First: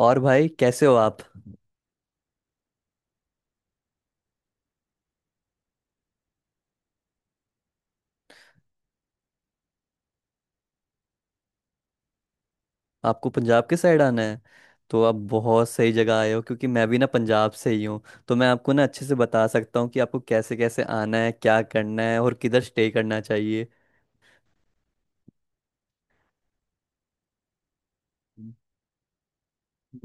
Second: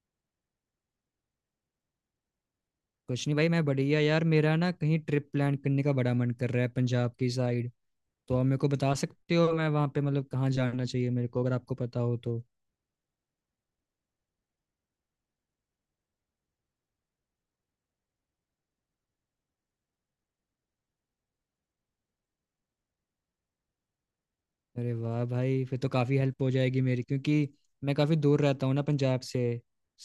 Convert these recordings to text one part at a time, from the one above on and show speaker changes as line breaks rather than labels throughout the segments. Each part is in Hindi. और भाई, कैसे हो आप?
कुछ नहीं भाई, मैं बढ़िया यार। मेरा ना कहीं ट्रिप प्लान करने का बड़ा मन कर रहा है पंजाब की साइड। तो आप मेरे को बता सकते हो मैं वहाँ पे मतलब कहाँ जाना चाहिए मेरे को, अगर आपको पता हो तो।
आपको पंजाब के साइड आना है? तो आप बहुत सही जगह आए हो, क्योंकि मैं भी ना पंजाब से ही हूँ। तो मैं आपको ना अच्छे से बता सकता हूँ कि आपको कैसे कैसे आना है, क्या करना है, और किधर स्टे करना चाहिए।
अरे वाह भाई, फिर तो काफ़ी हेल्प हो जाएगी मेरी, क्योंकि मैं काफ़ी दूर
हम्म।
रहता हूँ ना पंजाब से।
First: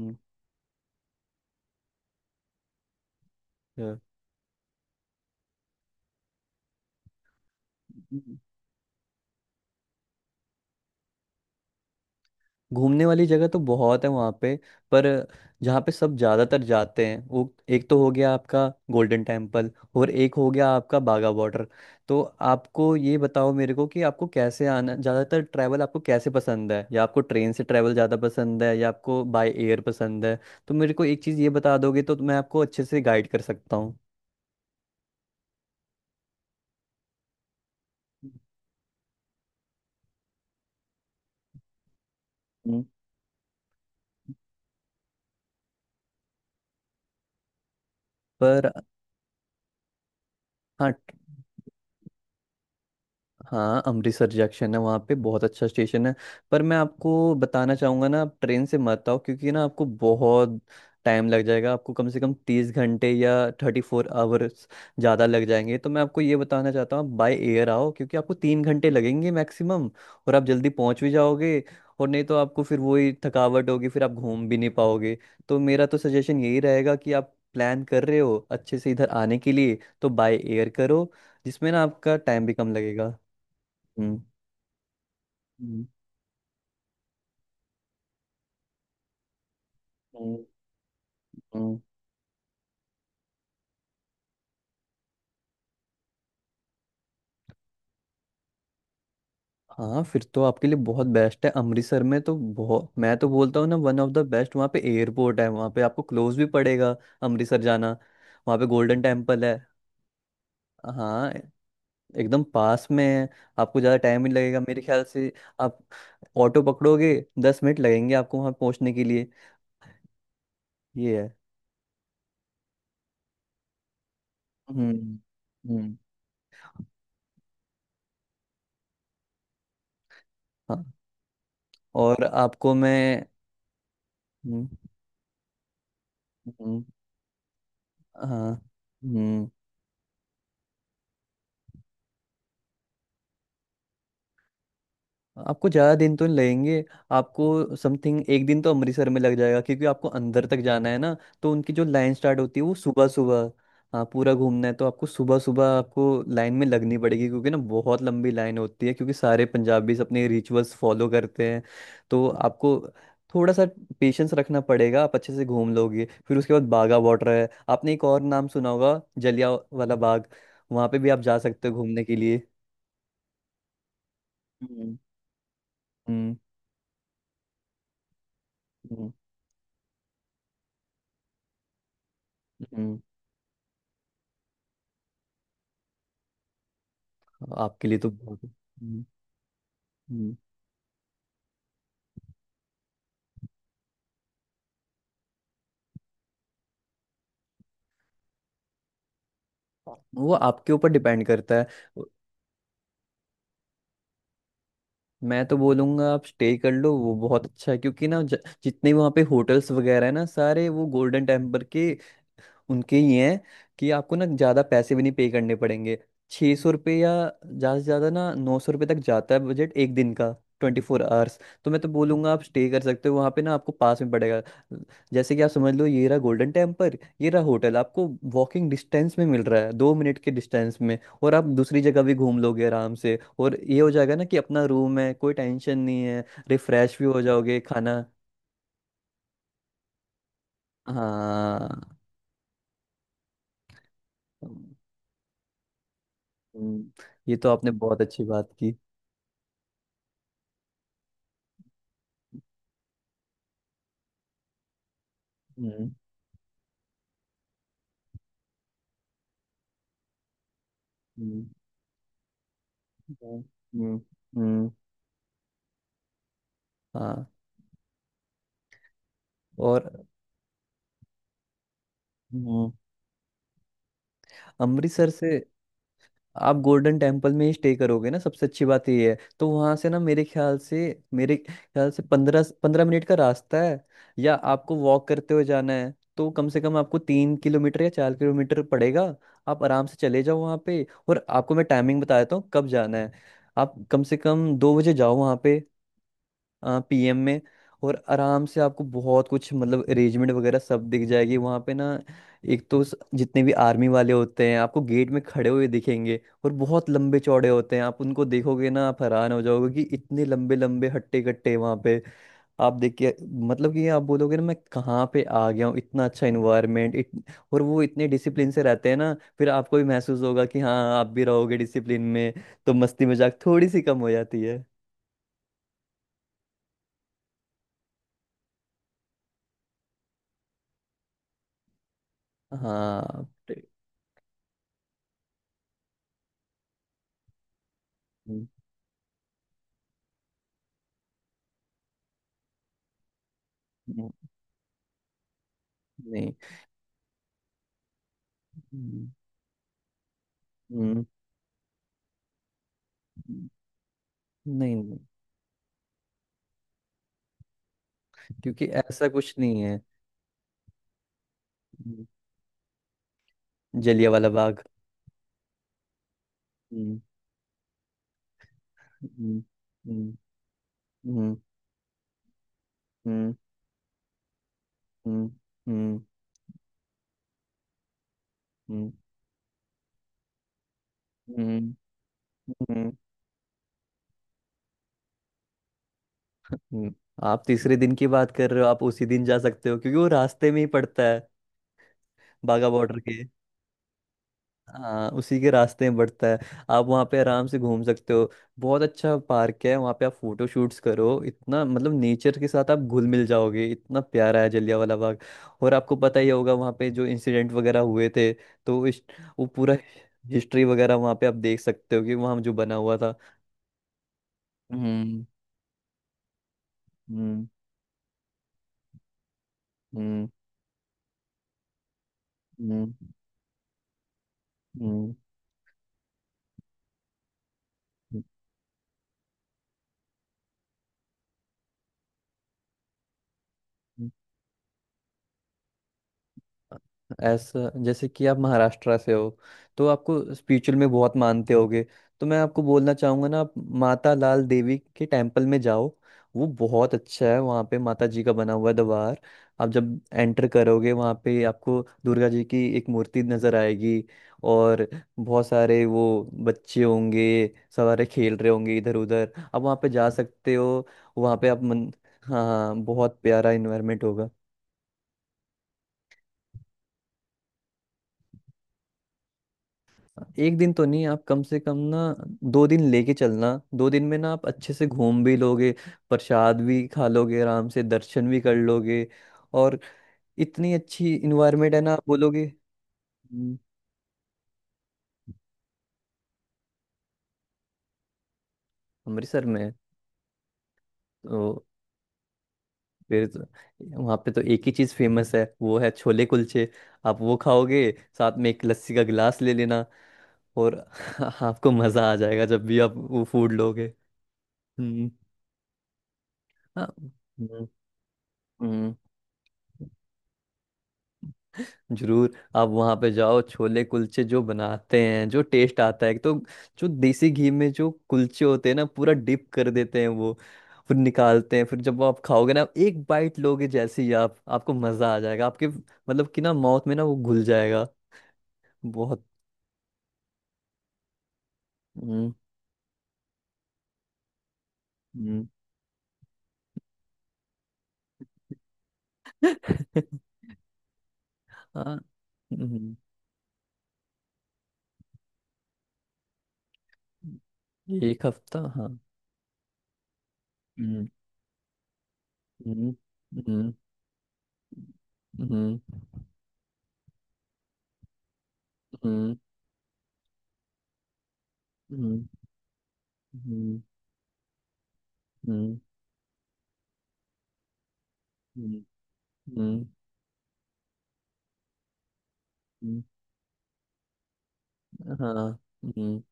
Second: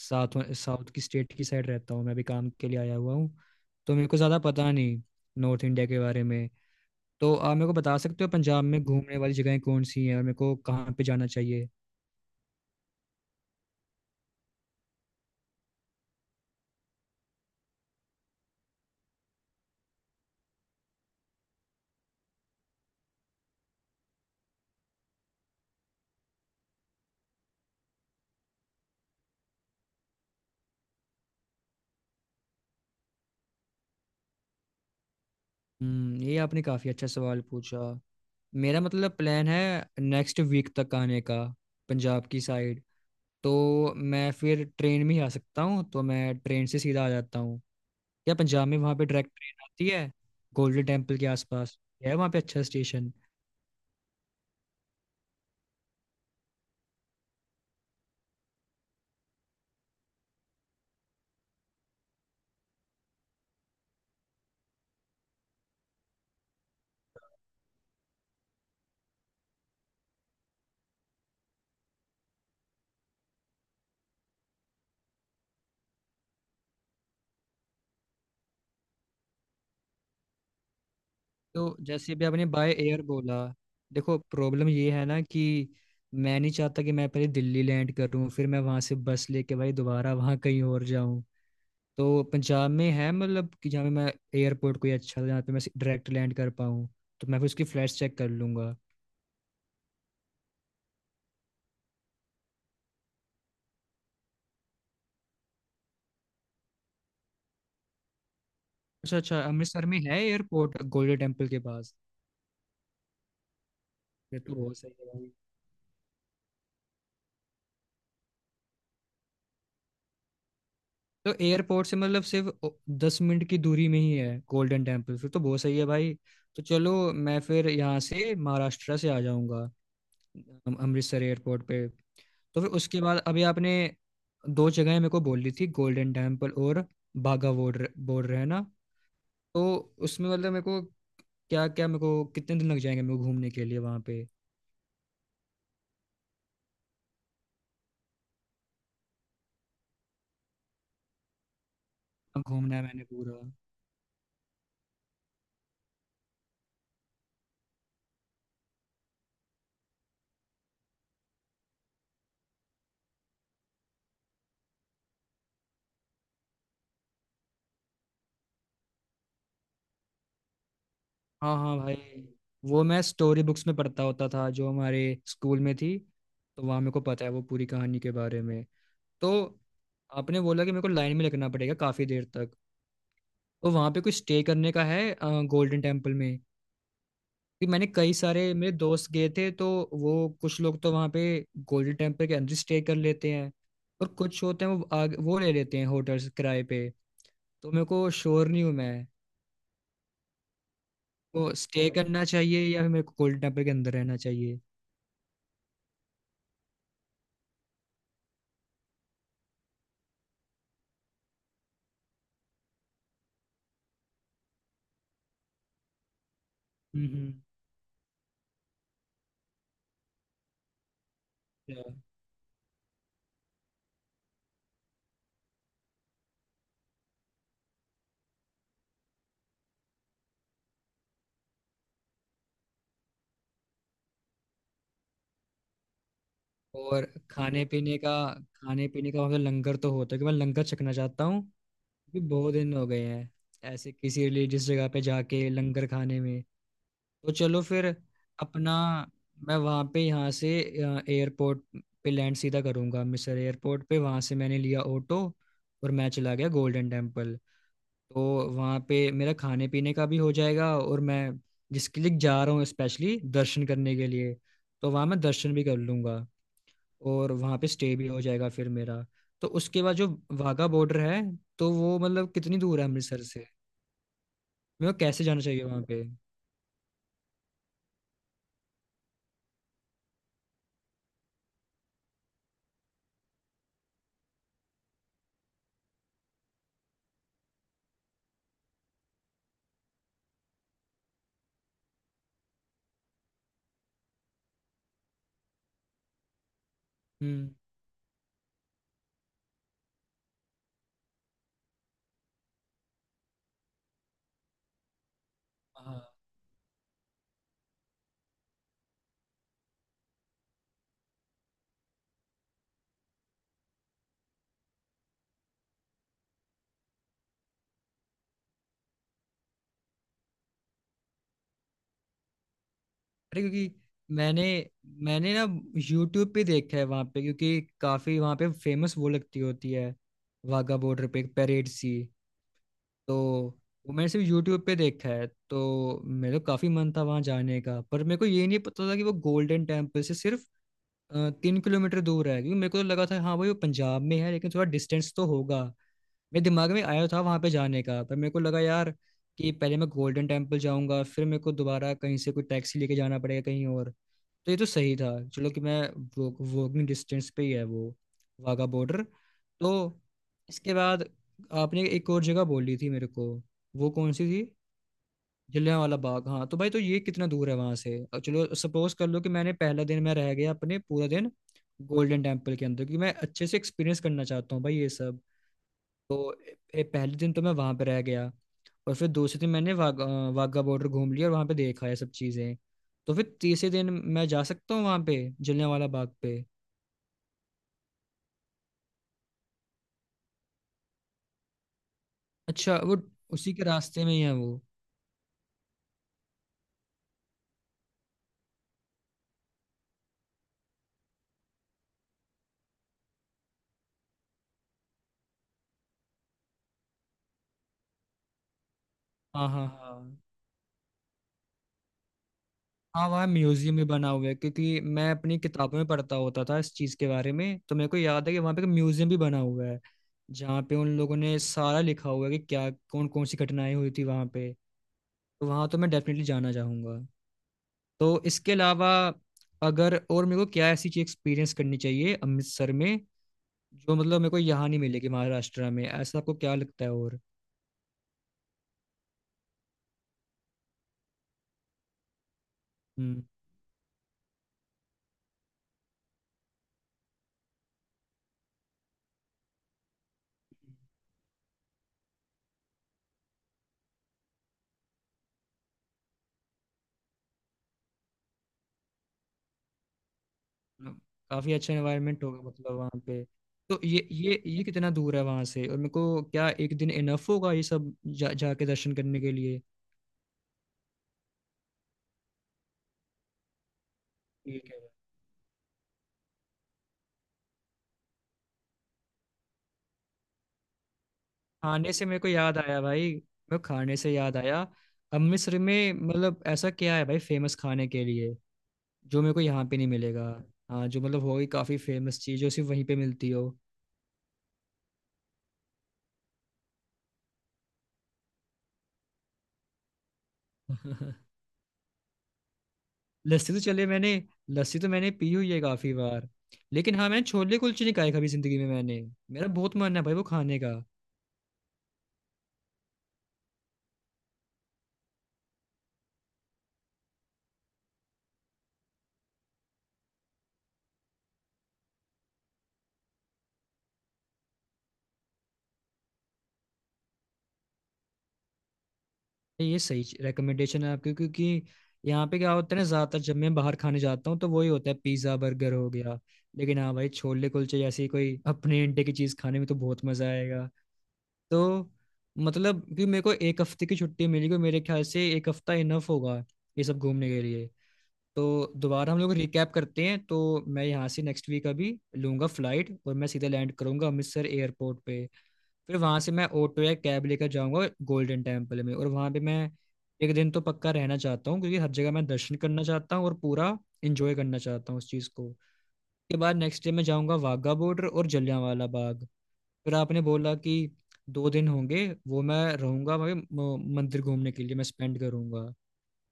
हम्म।
साउथ की स्टेट की साइड रहता हूँ, मैं भी काम के लिए आया हुआ हूँ। तो मेरे को ज़्यादा पता नहीं नॉर्थ इंडिया के बारे में। तो आप मेरे को बता
yeah।
सकते हो पंजाब में घूमने वाली जगहें कौन सी हैं और मेरे को कहाँ पे जाना चाहिए।
घूमने वाली जगह तो बहुत है वहाँ पे। पर जहाँ पे सब ज़्यादातर जाते हैं, वो एक तो हो गया आपका गोल्डन टेम्पल, और एक हो गया आपका बागा बॉर्डर। तो आपको ये बताओ मेरे को कि आपको कैसे आना, ज़्यादातर ट्रैवल आपको कैसे पसंद है, या आपको ट्रेन से ट्रैवल ज़्यादा पसंद है, या आपको बाय एयर पसंद है? तो मेरे को एक चीज़ ये बता दोगे तो मैं आपको अच्छे से गाइड कर सकता हूँ।
हम्म, ये आपने काफ़ी अच्छा सवाल पूछा। मेरा मतलब प्लान है नेक्स्ट वीक तक आने का पंजाब की
हम्म।
साइड। तो मैं फिर ट्रेन में ही आ सकता हूँ, तो मैं ट्रेन से सीधा आ जाता हूँ। या पंजाब
पर।
में वहाँ पे डायरेक्ट ट्रेन आती है गोल्डन
हाँ।
टेम्पल के आसपास, है वहाँ पे अच्छा स्टेशन?
हाँ, अमृतसर जंक्शन है वहाँ पे, बहुत अच्छा स्टेशन है। पर मैं आपको बताना चाहूँगा ना, आप ट्रेन से मत आओ, क्योंकि ना आपको बहुत टाइम लग जाएगा, आपको कम से कम 30 घंटे या 34 आवर्स ज़्यादा लग जाएंगे। तो मैं आपको ये बताना चाहता हूँ, आप बाय एयर आओ, क्योंकि आपको 3 घंटे लगेंगे मैक्सिमम, और आप जल्दी पहुँच भी जाओगे। और नहीं तो आपको फिर वही थकावट होगी, फिर आप घूम भी नहीं पाओगे। तो मेरा तो सजेशन यही रहेगा कि आप प्लान कर रहे हो अच्छे से इधर आने के लिए, तो बाय एयर करो, जिसमें
तो
ना
जैसे
आपका
भी आपने
टाइम भी
बाय
कम
एयर
लगेगा।
बोला, देखो
हम्म।
प्रॉब्लम ये है ना कि
हम्म।
मैं नहीं चाहता कि मैं पहले दिल्ली लैंड करूँ फिर मैं वहाँ से बस लेके भाई दोबारा
हम्म।
वहाँ कहीं और जाऊँ।
हम्म।
तो पंजाब में है मतलब कि जहाँ पे मैं एयरपोर्ट कोई अच्छा जहाँ पे मैं डायरेक्ट लैंड कर पाऊँ? तो मैं फिर उसकी फ्लाइट्स चेक कर लूंगा।
हाँ, फिर तो आपके लिए बहुत बेस्ट है। अमृतसर में तो बहुत, मैं तो बोलता हूँ ना, वन ऑफ द बेस्ट वहाँ पे एयरपोर्ट है। वहाँ पे आपको क्लोज भी पड़ेगा, अमृतसर जाना। वहाँ पे गोल्डन
अच्छा अच्छा,
टेम्पल है।
अमृतसर में है एयरपोर्ट गोल्डन
हाँ।
टेम्पल के पास।
एकदम पास में है। आपको ज़्यादा टाइम नहीं
ये तो
लगेगा
बहुत
मेरे
सही
ख्याल
है भाई।
से। आप ऑटो पकड़ोगे, 10 मिनट लगेंगे आपको वहाँ पहुँचने के लिए। ये
तो
है।
एयरपोर्ट से मतलब सिर्फ 10 मिनट की दूरी में ही है गोल्डन टेम्पल?
हम्म।
फिर तो बहुत सही है
हम्म।
भाई। तो चलो, मैं फिर यहाँ से महाराष्ट्र से आ जाऊँगा
हाँ।
अमृतसर एयरपोर्ट पे।
और
तो फिर
आपको
उसके बाद
मैं।
अभी आपने
हम्म।
दो जगह मेरे को बोली थी, गोल्डन टेम्पल
हम्म।
और बाघा बॉर्डर, बॉर्डर है
हाँ।
ना?
हम्म।
तो उसमें मतलब मेरे को, क्या क्या मेरे को कितने दिन लग जाएंगे मेरे को घूमने के लिए वहां पे?
आपको ज़्यादा दिन तो नहीं लगेंगे। आपको समथिंग एक दिन तो अमृतसर में लग जाएगा, क्योंकि आपको अंदर तक जाना है ना। तो उनकी जो लाइन स्टार्ट
अब
होती है वो
घूमना है मैंने
सुबह
पूरा।
सुबह। हाँ, पूरा घूमना है तो आपको सुबह सुबह आपको लाइन में लगनी पड़ेगी, क्योंकि ना बहुत लंबी लाइन होती है, क्योंकि सारे पंजाबीज अपने रिचुअल्स फॉलो करते हैं। तो आपको थोड़ा सा पेशेंस रखना पड़ेगा, आप अच्छे से घूम लोगे। फिर उसके बाद बागा बॉर्डर है। आपने एक और नाम सुना होगा, जलिया वाला बाग। वहाँ पे भी आप जा
हाँ
सकते हो
हाँ भाई,
घूमने के लिए।
वो मैं स्टोरी बुक्स में पढ़ता होता था जो
हम्म।
हमारे स्कूल में थी।
हम्म।
तो वहाँ मेरे को पता है वो पूरी कहानी के बारे में।
हम्म।
तो आपने बोला कि मेरे को लाइन में लगना पड़ेगा काफ़ी देर तक।
हम्म।
तो वहाँ पे कुछ स्टे करने का है गोल्डन टेम्पल में कि, मैंने
आपके लिए तो
कई
बहुत-
सारे मेरे
हम्म।
दोस्त गए थे तो वो,
हम्म।
कुछ लोग तो वहाँ पे गोल्डन टेम्पल के अंदर स्टे कर लेते हैं, और कुछ होते हैं वो वो ले लेते हैं होटल्स किराए पे। तो मेरे को श्योर नहीं हूँ मैं
वो आपके ऊपर डिपेंड
को
करता है।
स्टे
वो-
करना चाहिए या मेरे को कोल्ड टेम्पर के अंदर रहना चाहिए।
मैं तो बोलूंगा आप स्टे कर लो, वो बहुत अच्छा है, क्योंकि ना जितने वहाँ पे होटल्स वगैरह है ना, सारे वो गोल्डन टेम्पल के, उनके ये हैं कि आपको ना ज़्यादा पैसे भी नहीं पे करने पड़ेंगे। 600 रुपये या
हम्म,
ज़्यादा से ज़्यादा ना 900 रुपये तक जाता है बजट एक दिन का, 24 आवर्स। तो मैं
अच्छा।
तो बोलूँगा आप स्टे कर सकते हो वहाँ पे ना, आपको पास में पड़ेगा। जैसे कि आप समझ लो, ये रहा गोल्डन टेम्पल, ये रहा होटल, आपको वॉकिंग डिस्टेंस में मिल रहा है, 2 मिनट के डिस्टेंस में, और आप दूसरी जगह भी घूम लोगे आराम से, और ये हो जाएगा ना कि अपना रूम है, कोई टेंशन नहीं है। रिफ्रेश भी
और
हो जाओगे।
खाने पीने
खाना।
का, खाने पीने का वहाँ पे लंगर तो होता है कि, मैं लंगर चखना चाहता हूँ
हाँ।
क्योंकि बहुत दिन हो गए हैं ऐसे किसी रिलीजियस जगह पे जाके लंगर खाने में।
हम्म।
तो
ये तो
चलो
आपने
फिर
बहुत अच्छी बात की।
अपना, मैं वहाँ पे यहाँ से एयरपोर्ट पे लैंड सीधा करूँगा मिसर एयरपोर्ट पे, वहाँ से मैंने लिया ऑटो
हम्म।
और मैं चला गया गोल्डन टेम्पल। तो वहाँ पे मेरा खाने पीने का भी हो जाएगा और मैं
हम्म।
जिसके लिए जा रहा हूँ स्पेशली
हम्म।
दर्शन
हम्म।
करने के लिए,
हम्म।
तो वहाँ मैं दर्शन भी कर लूँगा
हाँ।
और वहाँ पे स्टे भी हो जाएगा फिर मेरा। तो
और।
उसके बाद जो वाघा बॉर्डर है, तो वो मतलब कितनी
हम्म।
दूर है अमृतसर से? मेरे को
अमृतसर
कैसे
से।
जाना चाहिए वहाँ पे?
आप गोल्डन टेम्पल में ही स्टे करोगे ना, सबसे अच्छी बात ये है, तो वहाँ से ना मेरे ख्याल से पंद्रह पंद्रह मिनट का रास्ता है। या आपको वॉक करते हुए जाना है तो कम से कम आपको 3 किलोमीटर या 4 किलोमीटर पड़ेगा। आप आराम से चले जाओ वहाँ पे। और आपको मैं टाइमिंग बता देता हूँ कब जाना है। आप कम से कम 2 बजे जाओ वहाँ पे, पीएम में।
हम्म।
और आराम से आपको बहुत कुछ, मतलब अरेंजमेंट वगैरह, सब दिख जाएगी वहाँ पे ना। एक तो जितने भी आर्मी वाले होते हैं आपको गेट में खड़े हुए
हाँ।
दिखेंगे, और बहुत लंबे चौड़े होते हैं। आप उनको देखोगे ना आप हैरान हो जाओगे कि इतने लंबे लंबे हट्टे कट्टे वहाँ पे। आप देख के, मतलब कि आप बोलोगे ना मैं कहाँ पे आ गया हूँ, इतना अच्छा इन्वायरमेंट, और वो इतने डिसिप्लिन से रहते हैं ना, फिर आपको भी महसूस होगा कि हाँ आप भी रहोगे डिसिप्लिन में। तो मस्ती मजाक
अरे
थोड़ी
क्योंकि
सी कम हो जाती
मैंने
है।
मैंने ना यूट्यूब पे देखा है वहाँ पे क्योंकि काफ़ी वहाँ पे फेमस वो लगती होती है वाघा बॉर्डर पे, एक परेड सी। तो
हाँ।
वो मैंने सिर्फ यूट्यूब पे देखा है, तो मेरा काफी मन था वहां जाने का, पर मेरे को ये नहीं पता था कि वो गोल्डन टेम्पल से सिर्फ 3 किलोमीटर दूर है, क्योंकि मेरे को तो लगा था हाँ भाई वो पंजाब
हम्म।
में है लेकिन थोड़ा डिस्टेंस तो होगा।
नहीं।
मेरे दिमाग में आया था वहां पे जाने का, पर मेरे को लगा यार
हम्म।
कि पहले मैं गोल्डन टेम्पल जाऊंगा
हम्म।
फिर मेरे को दोबारा कहीं से कोई टैक्सी लेके जाना पड़ेगा कहीं और। तो ये तो
नहीं
सही
नहीं,
था, चलो, कि मैं वो, वॉकिंग डिस्टेंस पे ही है वो वाघा
क्योंकि
बॉर्डर
ऐसा कुछ नहीं है।
तो। इसके बाद आपने
हम्म।
एक और जगह बोली थी मेरे को, वो
जलिया
कौन सी
वाला
थी?
बाग।
जलियांवाला बाग। हाँ तो भाई, तो
हम्म।
ये कितना दूर है वहां से? और चलो सपोज कर लो कि
हम्म।
मैंने पहला दिन
हम्म।
मैं रह गया अपने पूरा दिन
हम्म।
गोल्डन टेम्पल के अंदर क्योंकि मैं
हम्म।
अच्छे से एक्सपीरियंस करना चाहता हूँ भाई ये सब।
हम्म। हम्म।
तो पहले दिन तो मैं वहां पे रह गया,
हम्म।
और फिर दूसरे दिन मैंने वाघा वाघा बॉर्डर घूम लिया और वहां पे
हम्म।
देखा ये सब चीजें।
हम्म।
तो फिर तीसरे दिन मैं जा सकता हूँ वहां पे जलियांवाला बाग पे।
हम्म। आप तीसरे दिन की बात कर रहे हो, आप उसी दिन जा सकते हो क्योंकि वो रास्ते में ही पड़ता है, बाघा
अच्छा, वो
बॉर्डर के।
उसी के रास्ते में ही है वो?
हाँ, उसी के रास्ते में बढ़ता है। आप वहाँ पे आराम से घूम सकते हो। बहुत अच्छा पार्क है वहाँ पे, आप फोटो शूट्स करो, इतना मतलब नेचर के साथ आप घुल मिल जाओगे, इतना प्यारा है जलियांवाला बाग। और आपको पता ही होगा वहाँ पे जो इंसिडेंट वगैरह हुए थे। तो इस, वो
हाँ हाँ
पूरा
हाँ।
हिस्ट्री वगैरह वहाँ पे आप देख सकते हो, कि वहाँ जो बना हुआ
हाँ
था।
वहाँ म्यूजियम भी बना हुआ है क्योंकि मैं
हम्म।
अपनी किताबों में पढ़ता होता था इस चीज के बारे
हम्म।
में, तो मेरे को याद है कि वहाँ पे एक म्यूजियम भी बना हुआ है
हम्म।
जहाँ पे उन लोगों ने सारा लिखा हुआ है कि क्या,
हम्म।
कौन कौन सी घटनाएं हुई थी वहाँ पे।
हम्म।
तो वहाँ तो मैं डेफिनेटली जाना चाहूंगा। तो
हम्म।
इसके अलावा अगर और मेरे को क्या ऐसी चीज एक्सपीरियंस करनी चाहिए अमृतसर में जो मतलब मेरे को यहाँ नहीं मिलेगी महाराष्ट्र में, ऐसा आपको क्या लगता है? और
ऐसा, जैसे कि आप महाराष्ट्र से हो, तो आपको स्पिरिचुअल में बहुत मानते होगे। तो मैं आपको बोलना
हम्म,
चाहूंगा ना, आप माता लाल देवी के टेम्पल में जाओ। वो बहुत अच्छा है। वहाँ पे माता जी का बना हुआ द्वार। आप जब एंटर करोगे वहाँ पे आपको दुर्गा जी की एक मूर्ति नजर आएगी। और बहुत सारे वो बच्चे होंगे, सारे खेल रहे होंगे इधर उधर, आप वहाँ पे जा सकते हो। वहाँ पे
काफी
आप
अच्छा
मन।
एनवायरनमेंट होगा
हाँ हाँ,
मतलब वहाँ
बहुत
पे?
प्यारा
तो
इन्वायरमेंट
ये
होगा।
ये ये कितना दूर है वहाँ से और मेरे को क्या एक दिन इनफ होगा ये सब जा जाके दर्शन करने के लिए?
एक दिन तो नहीं, आप कम से कम ना 2 दिन लेके चलना। 2 दिन में ना आप
ठीक
अच्छे
है।
से घूम भी लोगे, प्रसाद भी खा लोगे, आराम से दर्शन भी कर लोगे। और इतनी अच्छी इन्वायरमेंट है
खाने
ना, आप
से मेरे को
बोलोगे।
याद आया भाई, मेरे
हम्म।
को खाने से याद आया। अमृतसर में मतलब ऐसा क्या है भाई फेमस खाने के लिए जो मेरे को
अमृतसर में
यहाँ
है।
पे नहीं मिलेगा? हाँ, जो मतलब होगी
तो
काफी फेमस चीज जो सिर्फ वहीं पे
फिर
मिलती हो।
तो, वहाँ पे तो एक ही चीज़ फेमस है, वो है छोले कुलचे। आप वो खाओगे, साथ में एक लस्सी का गिलास ले लेना। और आपको मज़ा आ जाएगा जब भी आप वो फूड
लस्सी तो
लोगे।
चले मैंने, लस्सी तो
हम्म।
मैंने पी हुई है काफी बार,
हाँ।
लेकिन हाँ मैंने छोले
हम्म।
कुलचे नहीं खाए कभी जिंदगी में
हम्म।
मैंने। मेरा बहुत मन है भाई वो खाने का।
जरूर, आप वहां पे जाओ। छोले कुलचे जो बनाते हैं, जो टेस्ट आता है, एक तो जो देसी घी में जो कुलचे होते हैं ना, पूरा डिप कर देते हैं वो, फिर निकालते हैं, फिर जब आप खाओगे ना एक बाइट लोगे, जैसे ही आप, आपको मजा आ जाएगा, आपके मतलब कि ना माउथ में ना वो घुल जाएगा। बहुत।
ये सही रिकमेंडेशन है आपकी क्योंकि यहाँ
हम्म।
पे क्या होता है ना, ज्यादातर जब मैं बाहर खाने जाता हूँ तो वही होता है, पिज्जा
हम्म।
बर्गर हो गया। लेकिन हाँ भाई छोले कुलचे जैसी कोई अपने इंडिया की चीज खाने में तो बहुत मजा आएगा। तो
हाँ।
मतलब
हम्म।
कि मेरे को एक हफ्ते की छुट्टी मिली हुई, मेरे ख्याल से एक हफ्ता इनफ होगा ये सब घूमने के लिए।
एक हफ्ता,
तो
हाँ।
दोबारा हम लोग रिकैप करते हैं तो, मैं
हम्म।
यहाँ से नेक्स्ट वीक अभी लूंगा
हम्म।
फ्लाइट, और मैं सीधा
हम्म।
लैंड करूंगा अमृतसर एयरपोर्ट पे।
हम्म।
फिर वहाँ से मैं ऑटो या कैब लेकर जाऊंगा गोल्डन टेम्पल में, और वहाँ
हम्म।
पे मैं एक दिन तो पक्का रहना चाहता हूँ क्योंकि हर जगह मैं
हम्म।
दर्शन करना चाहता हूँ और पूरा
हम्म।
इंजॉय करना चाहता हूँ उस चीज़ को।
हम्म।
उसके बाद नेक्स्ट डे मैं जाऊँगा वाघा बॉर्डर और
हम्म।
जलियांवाला बाग।
हम्म।
फिर आपने बोला कि 2 दिन होंगे वो मैं
हम्म।
रहूंगा भाई मंदिर घूमने के लिए मैं स्पेंड
हाँ।
करूंगा।
हम्म।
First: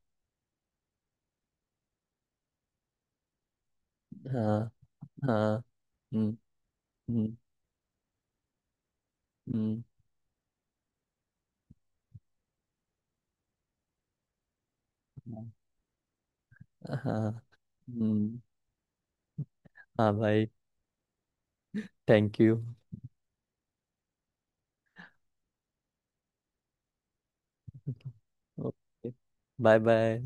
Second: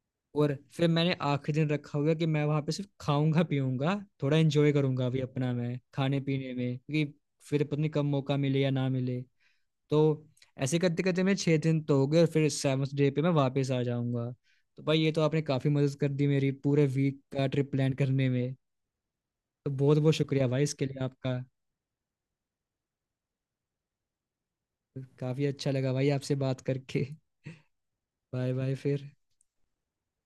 और फिर मैंने आखिरी दिन रखा हुआ कि मैं वहां पे सिर्फ खाऊंगा पीऊंगा, थोड़ा
हाँ
एंजॉय करूंगा अभी अपना
हाँ।
मैं खाने
हम्म।
पीने में क्योंकि
हम्म।
फिर पता नहीं कब मौका मिले या ना मिले।
हम्म।
तो ऐसे करते करते मेरे 6 दिन तो हो गए और फिर सेवन्थ डे पे मैं वापस आ जाऊंगा। तो भाई ये तो आपने काफी मदद कर दी मेरी पूरे
हाँ।
वीक
हाँ
का ट्रिप प्लान करने
हम्म,
में। तो बहुत
हाँ
बहुत शुक्रिया
भाई।
भाई इसके लिए आपका।
Thank you.
काफी अच्छा लगा भाई आपसे बात करके। Bye bye
okay.
फिर।
Bye bye.